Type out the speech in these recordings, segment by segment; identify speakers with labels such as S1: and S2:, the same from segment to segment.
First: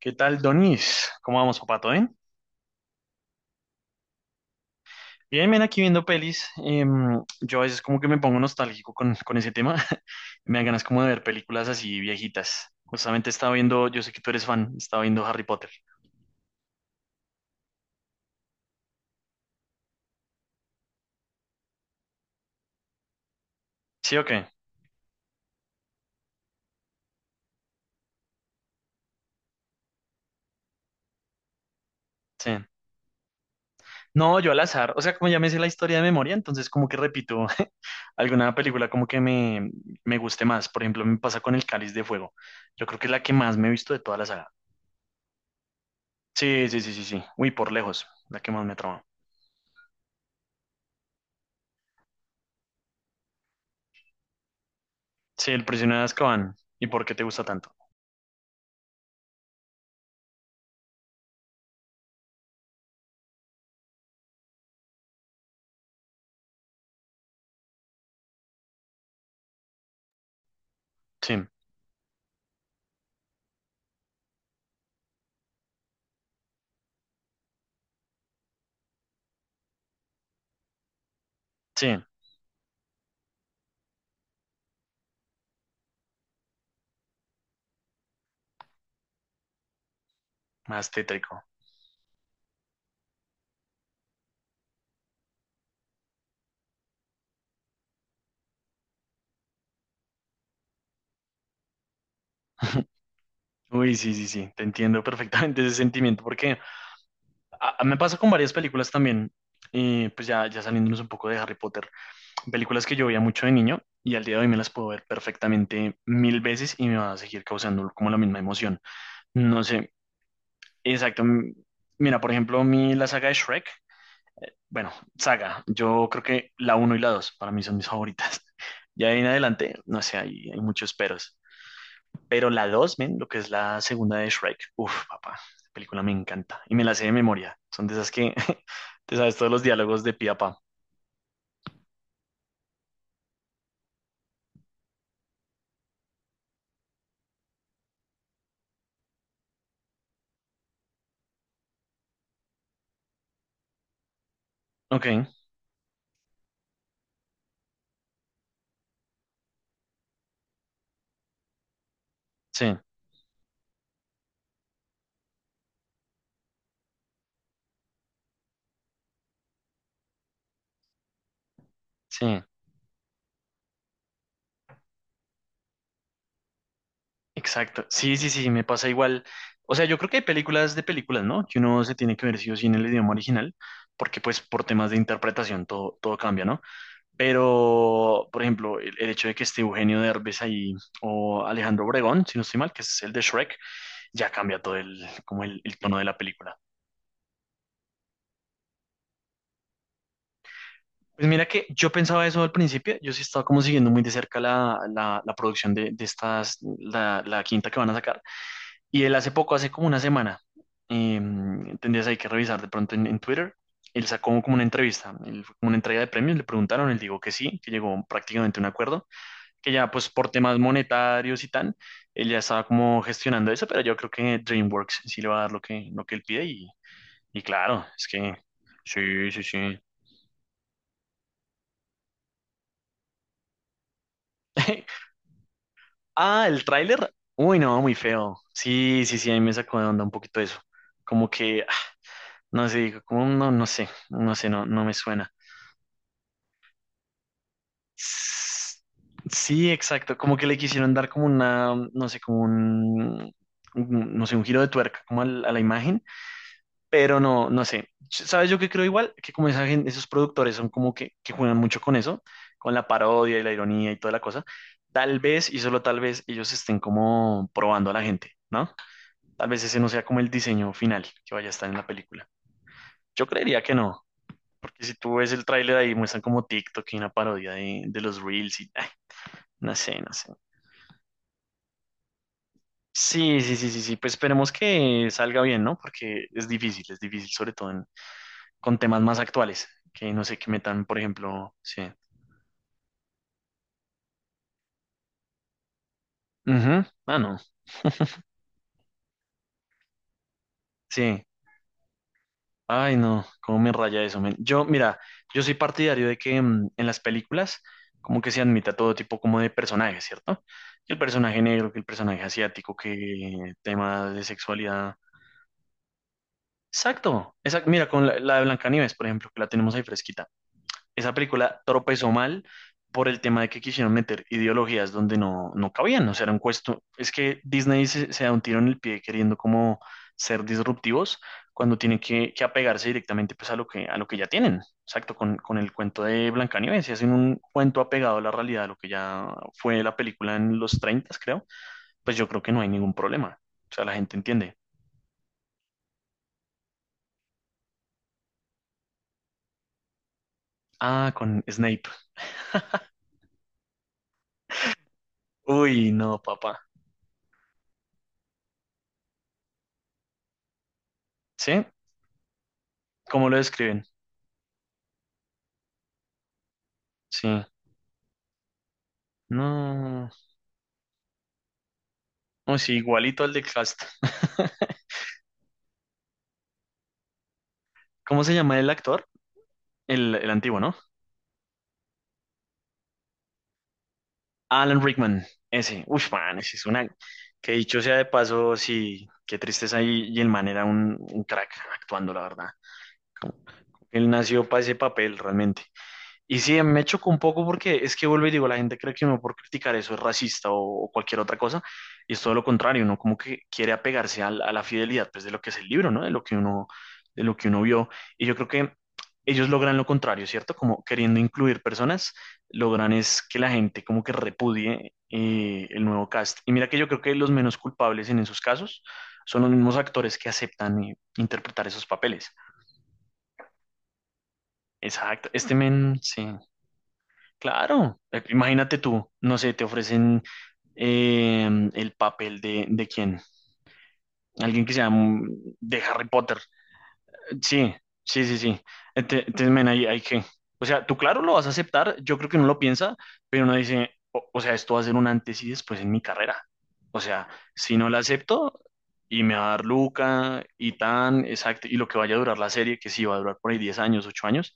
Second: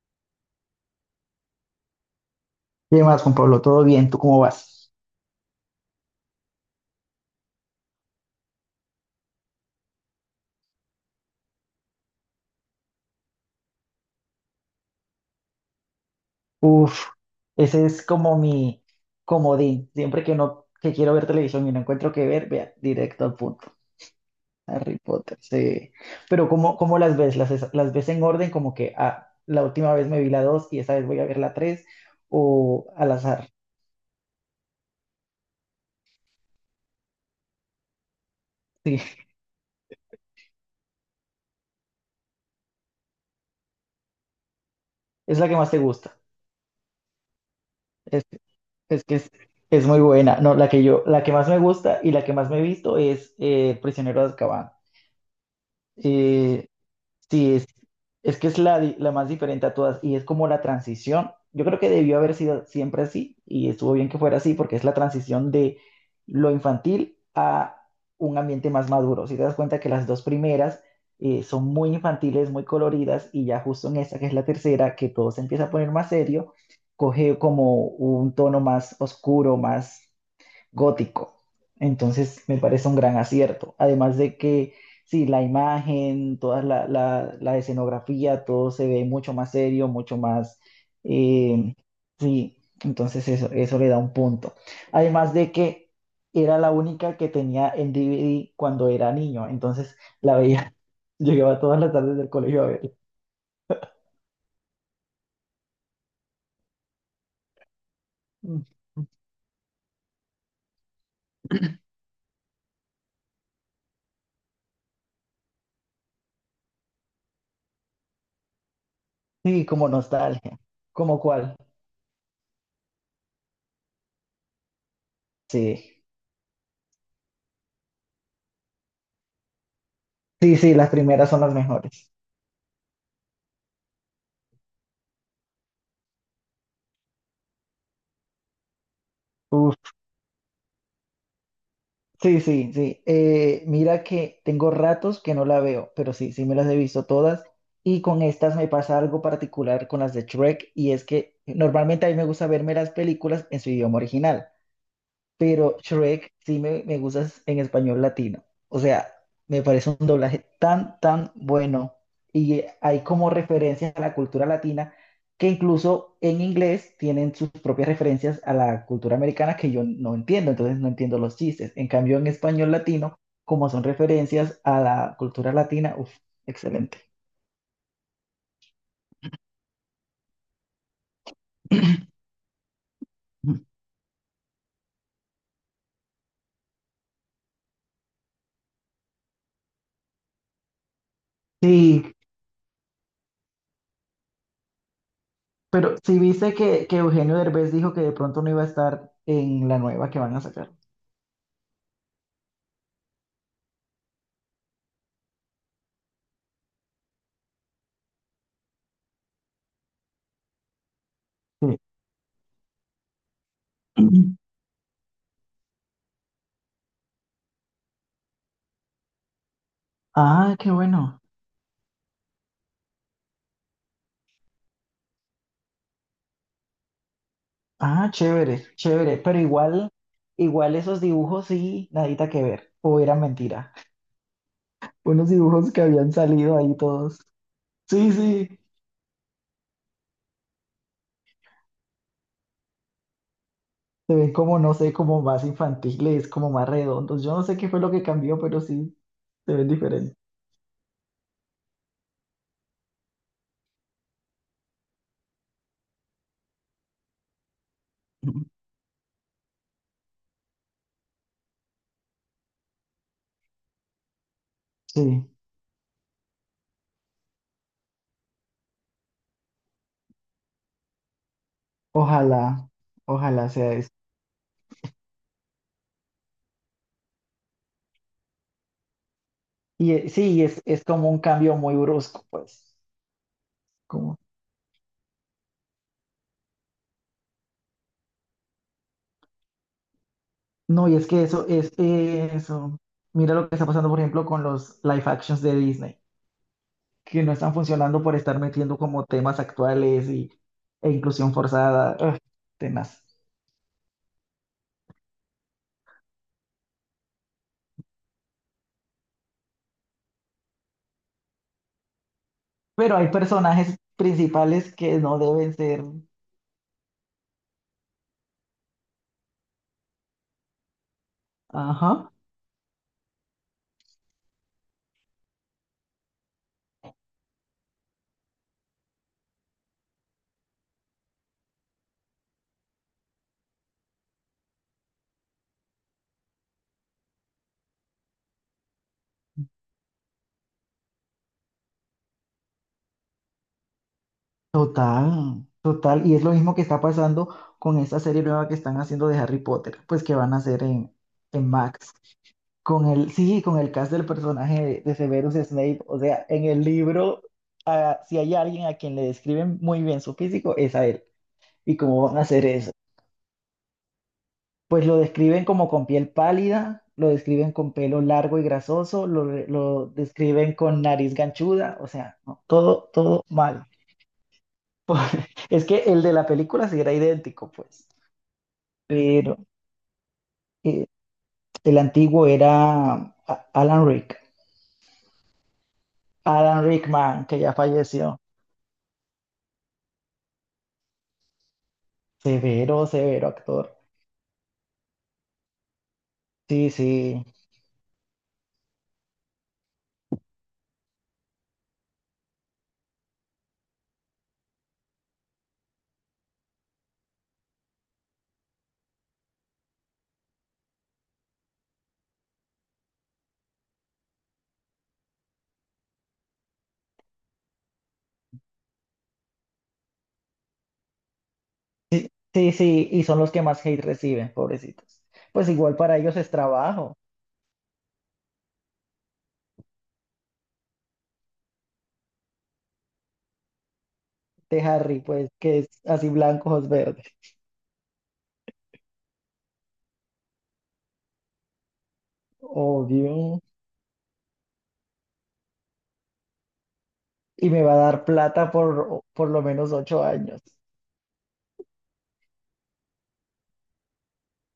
S1: ¿Qué tal, Donis? ¿Cómo vamos, papato?
S2: ¿Qué más, Juan Pablo? ¿Todo bien? ¿Tú cómo vas?
S1: Bien, ven aquí viendo pelis. Yo a veces como que me pongo nostálgico con ese tema. Me dan ganas como de ver películas así viejitas. Justamente estaba viendo, yo sé que tú eres fan, estaba viendo Harry Potter.
S2: Uf, ese es como mi comodín. Siempre que no, que quiero ver televisión y no encuentro qué ver, vea, directo al punto.
S1: ¿Sí o qué?
S2: Harry Potter, sí. Pero ¿cómo las ves? ¿Las, las ves en orden? Como que ah, la última vez me vi la 2 y esa vez voy a ver la 3
S1: Sí.
S2: o al azar.
S1: No, yo al azar. O sea, como ya me sé la historia de memoria, entonces como que repito alguna película
S2: Sí,
S1: como que me guste más. Por ejemplo, me pasa con El Cáliz de Fuego. Yo creo que es la que más me he visto de toda la saga.
S2: es la que más te gusta.
S1: Sí, sí, sí, sí, sí. Uy, por lejos,
S2: Es,
S1: la que más me trama.
S2: es que es, es muy buena. No, la que más me gusta y la que más me he visto es Prisionero de Azkaban.
S1: Sí, el prisionero de Azkaban.
S2: Eh,
S1: ¿Y por qué te gusta
S2: Sí, es,
S1: tanto?
S2: es que es la, la más diferente a todas y es como la transición. Yo creo que debió haber sido siempre así y estuvo bien que fuera así porque es la transición de lo infantil a un ambiente más maduro. Si te das cuenta que las dos primeras
S1: Sí,
S2: son muy infantiles, muy coloridas y ya justo en esta que es la tercera, que todo se empieza a poner más serio, coge como un tono más oscuro, más gótico.
S1: sí,
S2: Entonces me parece un gran acierto. Además de que, sí, la imagen, toda la escenografía, todo se ve mucho más serio, mucho más...
S1: más tétrico.
S2: eh, sí, entonces eso le da un punto. Además de que era la única que tenía el DVD cuando era niño, entonces la veía, llegaba todas las tardes del colegio a ver.
S1: Uy, sí, sí, sí, te entiendo perfectamente ese sentimiento, porque me pasa con varias películas también, y pues ya, ya saliéndonos un poco de Harry Potter, películas que yo veía mucho de niño y al día de hoy me las puedo ver perfectamente 1000 veces y me va a seguir causando como la misma emoción. No
S2: Sí, como
S1: sé,
S2: nostalgia. ¿Como
S1: exacto.
S2: cuál?
S1: Mira, por ejemplo, la saga de Shrek, bueno, saga,
S2: Sí.
S1: yo creo que la uno y la 2 para mí son mis favoritas. Ya de ahí en adelante, no sé, hay,
S2: Sí,
S1: hay
S2: sí, las
S1: muchos
S2: primeras
S1: peros.
S2: son las mejores.
S1: Pero la 2, men, lo que es la segunda de Shrek. Uf, papá, esa película me encanta. Y me la sé de memoria. Son de esas que te sabes todos los
S2: Uf.
S1: diálogos de pi a pa.
S2: Sí, sí, sí. Mira que tengo ratos que no la veo, pero sí, sí me las he visto todas. Y con estas me pasa algo particular con las de Shrek, y es que normalmente a mí me gusta verme las películas en su idioma original,
S1: Ok,
S2: pero Shrek sí me gusta en español latino. O sea, me parece un doblaje tan bueno. Y
S1: sí,
S2: hay como referencias a la cultura latina que incluso en inglés tienen sus propias referencias a la cultura americana que yo no entiendo, entonces no entiendo los chistes. En cambio, en
S1: sí,
S2: español latino, como son referencias a la cultura latina, uff, excelente.
S1: exacto. Sí, sí, sí, me pasa igual. O sea, yo creo que hay películas de películas, ¿no? Que uno se tiene que ver sí o sí en el idioma original,
S2: Ujú.
S1: porque pues por temas de interpretación todo, todo cambia, ¿no? Pero, por ejemplo, el hecho de que esté Eugenio Derbez ahí o Alejandro
S2: Sí,
S1: Obregón, si no estoy mal, que es el de Shrek, ya cambia todo el, como el
S2: pero
S1: tono de la
S2: si viste
S1: película.
S2: que Eugenio Derbez dijo que de pronto no iba a estar en la nueva que van a sacar.
S1: Pues mira que yo pensaba eso al principio, yo sí estaba como siguiendo muy de cerca la producción de, de la quinta que van a sacar. Y él hace poco, hace como una semana, eh, tendrías ahí que revisar de pronto en Twitter, él
S2: Sí.
S1: sacó como una entrevista, él fue como una entrega de premios, le preguntaron, él dijo que sí, que llegó prácticamente a un acuerdo, que ya pues por
S2: Ah,
S1: temas
S2: qué bueno.
S1: monetarios y tal, él ya estaba como gestionando eso, pero yo creo que DreamWorks sí le va a dar lo que él pide y claro, es
S2: Ah,
S1: que
S2: chévere, chévere.
S1: sí,
S2: Pero
S1: sí, sí.
S2: igual, igual esos dibujos sí, nadita que ver. O era mentira. Unos dibujos que habían
S1: Ah,
S2: salido
S1: el
S2: ahí
S1: tráiler.
S2: todos.
S1: Uy, no, muy
S2: Sí,
S1: feo.
S2: sí.
S1: Sí, sí, sí, a mí me sacó de onda un poquito eso. Como que, no sé, como no, no sé,
S2: Se ven
S1: no sé,
S2: como,
S1: no,
S2: no
S1: no
S2: sé,
S1: me
S2: como
S1: suena.
S2: más infantiles, como más redondos. Yo no sé qué fue lo que cambió, pero
S1: S-
S2: sí, se ven
S1: Sí,
S2: diferentes.
S1: exacto, como que le quisieron dar como una, no sé, no sé, un giro de tuerca como a la imagen, pero no, no sé.
S2: Ujú.
S1: ¿Sabes yo qué creo igual? Que como esos productores son como que juegan mucho con eso, con la parodia y la ironía y toda la cosa, tal
S2: Sí,
S1: vez, y solo tal vez, ellos estén como probando a la gente, ¿no? Tal vez ese no sea como el diseño final que vaya a estar en la película.
S2: ojalá,
S1: Yo
S2: ojalá
S1: creería
S2: sea
S1: que
S2: eso.
S1: no, porque si tú ves el tráiler ahí muestran como TikTok y una parodia de los Reels y ay, no
S2: Y
S1: sé, no sé.
S2: sí, es como un cambio muy brusco, pues.
S1: Sí, sí, sí, sí, sí, pues
S2: Como...
S1: esperemos que salga bien, ¿no? Porque es difícil, sobre todo con temas más actuales, que no sé, que metan,
S2: No, y
S1: por
S2: es que eso,
S1: ejemplo,
S2: es
S1: sí.
S2: eso. Mira lo que está pasando, por ejemplo, con los live actions de Disney,
S1: Ujú. Ah,
S2: que no
S1: no,
S2: están funcionando por estar metiendo como temas actuales y, e
S1: sí.
S2: inclusión forzada, ugh,
S1: Ay,
S2: temas.
S1: no, cómo me raya eso, men. Yo, mira, yo soy partidario de que en las películas como que se admita todo tipo como de personajes, ¿cierto? Que el personaje negro, que el personaje asiático,
S2: Pero hay
S1: que
S2: personajes
S1: temas de
S2: principales
S1: sexualidad.
S2: que no deben ser.
S1: Exacto, exacto. Mira, con la de Blancanieves, por ejemplo, que la tenemos ahí fresquita. Esa película tropezó
S2: Ajá,
S1: mal por el tema de que quisieron meter ideologías donde no, no cabían. O sea, era un cuesto, es que Disney se da un tiro en el pie queriendo como ser disruptivos cuando tienen que apegarse directamente pues a lo que ya tienen. Exacto, con el cuento de Blancanieves, si hacen un cuento apegado a la realidad, a lo que ya fue la película en los 30 creo, pues yo creo que no hay ningún problema, o sea, la gente entiende.
S2: total, total. Y es lo mismo que está pasando con esta serie nueva que están haciendo de Harry Potter, pues que van a hacer
S1: Ah, con
S2: en
S1: Snape.
S2: Max. Con el, sí, con el cast del personaje de Severus Snape,
S1: Uy,
S2: o
S1: no,
S2: sea, en el
S1: papá.
S2: libro, ah, si hay alguien a quien le describen muy bien su físico, es a él.
S1: ¿Sí?
S2: ¿Y cómo van a hacer eso?
S1: ¿Cómo lo describen?
S2: Pues lo describen como con piel pálida, lo
S1: Sí.
S2: describen con pelo largo y grasoso, lo, lo
S1: No.
S2: describen con nariz ganchuda, o sea, no,
S1: Oh, sí,
S2: todo, todo
S1: igualito al de
S2: mal.
S1: Cast.
S2: Es que el de la película sí era idéntico, pues,
S1: ¿Cómo se llama el actor?
S2: pero
S1: El antiguo, ¿no?
S2: eh, el antiguo era A- Alan Rick,
S1: Alan Rickman. Ese. Uf, man, ese
S2: Alan
S1: es una...
S2: Rickman, que
S1: Que
S2: ya
S1: dicho sea de
S2: falleció.
S1: paso, sí, qué tristeza. Y el man era un crack actuando, la verdad.
S2: Severo, severo actor.
S1: Él nació para ese papel, realmente. Y sí,
S2: Sí,
S1: me choca un
S2: sí,
S1: poco porque es que vuelvo y digo, la gente cree que uno por criticar eso es racista o cualquier otra cosa, y es todo lo contrario, uno como que quiere apegarse a la fidelidad pues, de lo que es el libro, ¿no? De lo que uno vio. Y yo creo que ellos logran lo contrario, ¿cierto? Como queriendo incluir personas, logran es que la gente como que repudie el nuevo cast. Y mira que yo creo que los menos culpables en esos casos son los mismos actores que aceptan interpretar esos
S2: sí,
S1: papeles.
S2: sí, sí, y son los que más hate reciben, pobrecitos.
S1: Exacto,
S2: Pues
S1: este
S2: igual para
S1: men,
S2: ellos
S1: sí.
S2: es trabajo
S1: Claro, imagínate tú, no sé, te ofrecen eh, el papel de quién,
S2: de
S1: alguien que sea
S2: Harry, pues, que es
S1: de Harry
S2: así
S1: Potter.
S2: blanco, ojos verdes.
S1: Sí, sí, sí, sí. Entonces, men, ahí qué. O sea, tú claro lo vas a aceptar, yo creo que uno lo piensa,
S2: Obvio.
S1: pero uno dice, o sea, esto va a ser un antes y después en mi carrera. O sea,
S2: Y me va
S1: si
S2: a
S1: no la
S2: dar plata
S1: acepto
S2: por
S1: y
S2: por
S1: me
S2: lo
S1: va a dar
S2: menos 8 años.
S1: Luca y tan, exacto, y lo que vaya a durar la serie, que sí va a durar por ahí 10 años, 8 años,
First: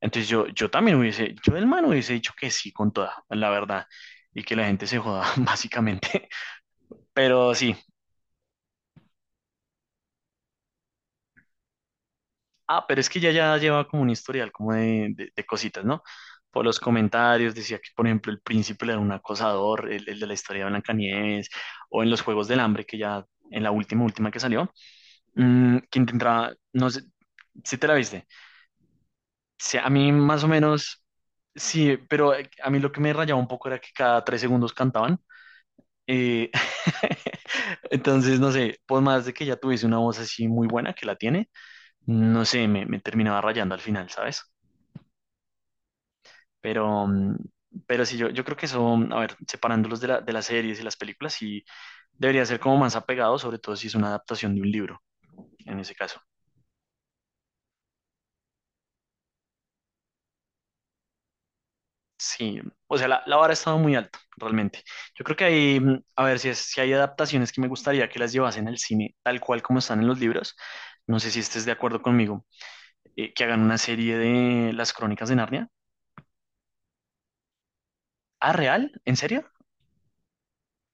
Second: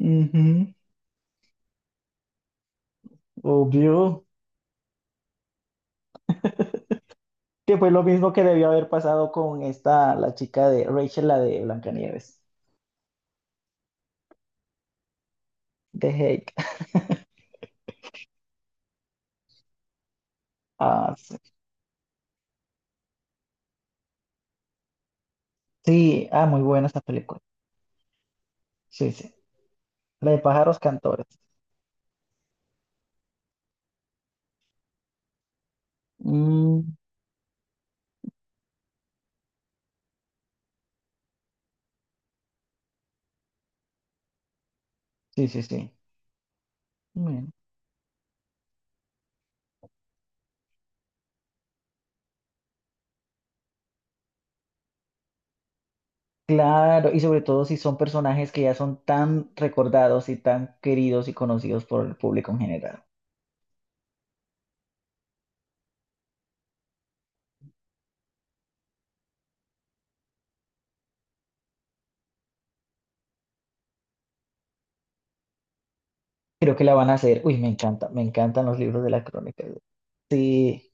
S1: entonces yo, yo también hubiese, yo del man hubiese dicho que sí con toda, la verdad,
S2: Obvio.
S1: y que la gente se joda, básicamente. Pero sí,
S2: Que fue lo mismo que debió haber pasado con esta, la chica de Rachel, la de Blancanieves.
S1: ah, pero es que ya lleva como un historial como de cositas, ¿no?
S2: De Hake.
S1: Por los comentarios decía que, por ejemplo, el príncipe era un acosador, el de la historia de
S2: Ah, sí.
S1: Blancanieves, o en los Juegos del Hambre, que ya en la última, última que salió, que
S2: Sí, ah,
S1: intentaba,
S2: muy buena
S1: no
S2: esta
S1: sé,
S2: película.
S1: si te la viste.
S2: Sí, sí.
S1: Sí, a mí
S2: La de
S1: más o
S2: pájaros
S1: menos,
S2: cantores.
S1: sí, pero a mí lo que me rayaba un poco era que cada 3 segundos cantaban. Eh,
S2: Mm,
S1: entonces, no sé, por más de que ya tuviese una voz así muy buena que la tiene, no sé, me terminaba rayando al final, ¿sabes?
S2: sí, sí, sí.
S1: Pero,
S2: Bueno,
S1: pero sí, yo creo que eso, a ver, separándolos de las series y las películas, sí debería ser como más apegado, sobre todo si es una adaptación de un libro, en ese caso.
S2: claro, y sobre todo si son personajes que ya son tan recordados y tan queridos y conocidos por el público en
S1: Sí, o
S2: general.
S1: sea, la vara ha estado muy alta, realmente. Yo creo que hay, a ver, si hay adaptaciones que me gustaría que las llevasen al cine tal cual como están en los libros, no sé si estés de acuerdo conmigo. Eh, que hagan una serie de Las Crónicas de Narnia.
S2: Creo que la van a hacer. Uy, me encanta, me
S1: Ah,
S2: encantan los
S1: ¿real?
S2: libros de
S1: ¿En
S2: la
S1: serio?
S2: crónica. Sí,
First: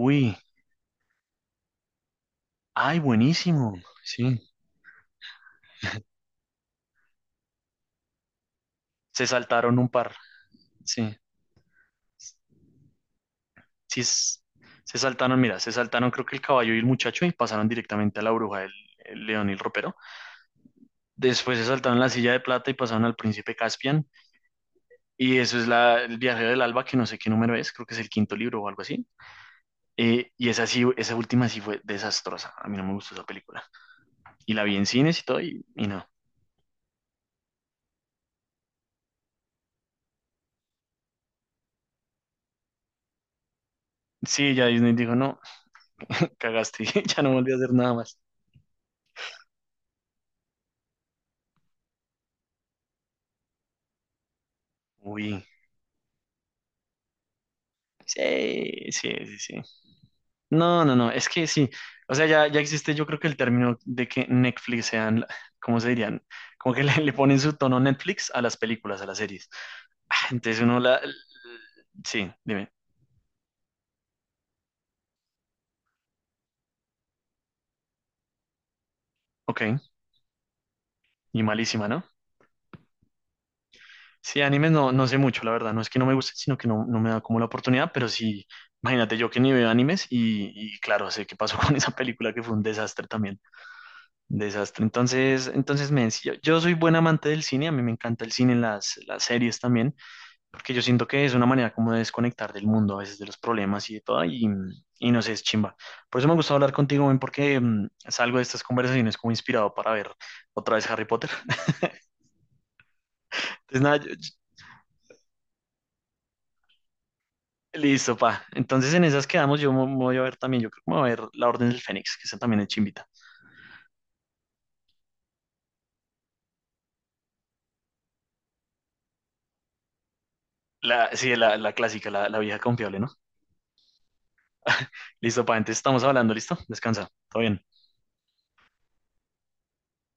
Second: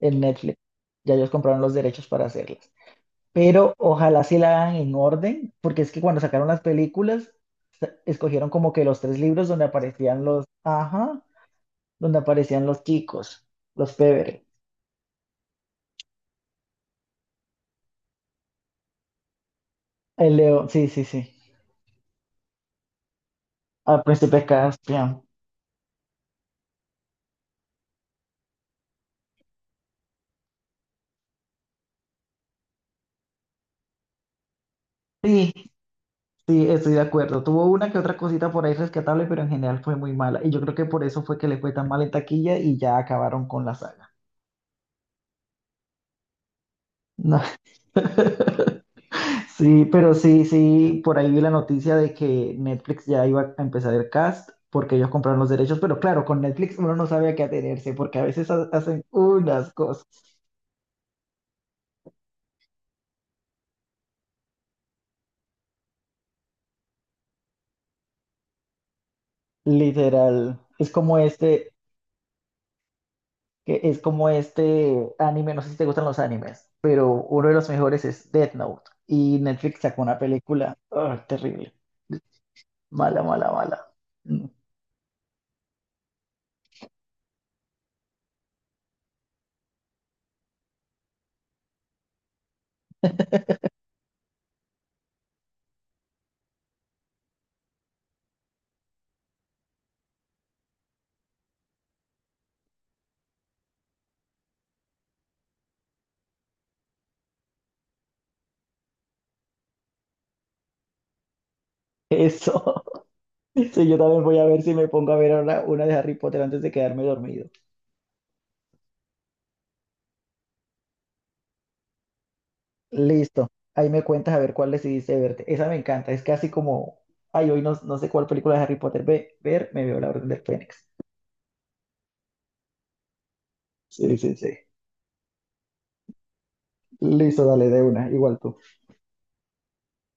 S2: en Netflix. Ya ellos compraron los derechos para hacerlas.
S1: ay, buenísimo.
S2: Pero ojalá sí
S1: Sí,
S2: la hagan en orden, porque es que cuando sacaron las películas, escogieron como que los tres
S1: se
S2: libros donde
S1: saltaron un par.
S2: aparecían los,
S1: Sí,
S2: ajá, donde aparecían los chicos, los
S1: sí,
S2: Pevere,
S1: se saltaron, mira, se saltaron creo que el caballo y el muchacho y pasaron directamente a la bruja del el león y el ropero.
S2: el león, sí, sí, sí,
S1: Después se saltaron la silla de plata y pasaron al príncipe
S2: al
S1: Caspian.
S2: príncipe Caspian.
S1: Y eso es el viajero del alba, que no sé qué número es, creo que es el quinto libro o algo así. Y esa sí, esa última sí fue desastrosa. A mí no me gustó esa película. Y la vi en cines y todo,
S2: Sí,
S1: y no.
S2: sí, estoy de acuerdo. Tuvo una que otra cosita por ahí rescatable, pero en general fue muy mala. Y yo creo que por eso fue que le fue tan mal en taquilla y ya acabaron con la saga.
S1: Sí, ya Disney dijo, no, cagaste, ya no
S2: No.
S1: volví a hacer nada más.
S2: Sí, pero sí, sí, por ahí vi la noticia de que Netflix ya iba a empezar el cast porque ellos compraron
S1: Uy,
S2: los derechos, pero claro, con Netflix uno no sabe a qué atenerse porque a veces
S1: sí,
S2: hacen
S1: sí, sí, sí.
S2: unas cosas,
S1: No, no, no, es que sí. O sea, ya existe, yo creo que el término de que Netflix sean, ¿cómo se dirían? Como que le ponen su tono Netflix a las películas, a las series. Ah,
S2: literal.
S1: entonces uno
S2: Es
S1: la...
S2: como este,
S1: Sí, dime.
S2: que es como este anime, no sé si te gustan los animes, pero uno de los mejores es Death Note y
S1: Ok,
S2: Netflix sacó una película, ah,
S1: y
S2: terrible,
S1: malísima, ¿no?
S2: mala, mala, mala.
S1: Sí,
S2: Mm.
S1: animes no, no sé mucho, la verdad. No es que no me guste, sino que no, no me da como la oportunidad, pero sí, imagínate yo que ni veo animes y claro, sé qué pasó con esa película que fue un desastre también. Desastre. Entonces, entonces me decía, yo soy buen amante del cine, a mí me encanta el cine, las series también, porque yo siento que es una manera como de desconectar del mundo, a veces de los problemas y de todo, no sé, es chimba. Por eso me gustó hablar contigo, men, porque salgo de estas conversaciones como inspirado para ver otra vez Harry Potter.
S2: Eso.
S1: Entonces,
S2: Sí,
S1: nada,
S2: yo también voy a ver si me pongo a ver ahora una de Harry Potter antes de quedarme dormido.
S1: listo, pa. Entonces, en esas quedamos, yo me voy a ver también, yo creo que me voy a ver La Orden del Fénix, que esa también es chimbita.
S2: Listo. Ahí me cuentas a ver cuál decidiste verte. Esa me encanta. Es casi como, ay, hoy no, no sé cuál película de Harry Potter ver, me veo La Orden del Fénix.
S1: Sí, la clásica, la vieja confiable, ¿no?
S2: Sí, sí, sí.
S1: Listo, pa, entonces estamos hablando, ¿listo? Descansa, todo
S2: Listo,
S1: bien.
S2: dale, de una, igual tú.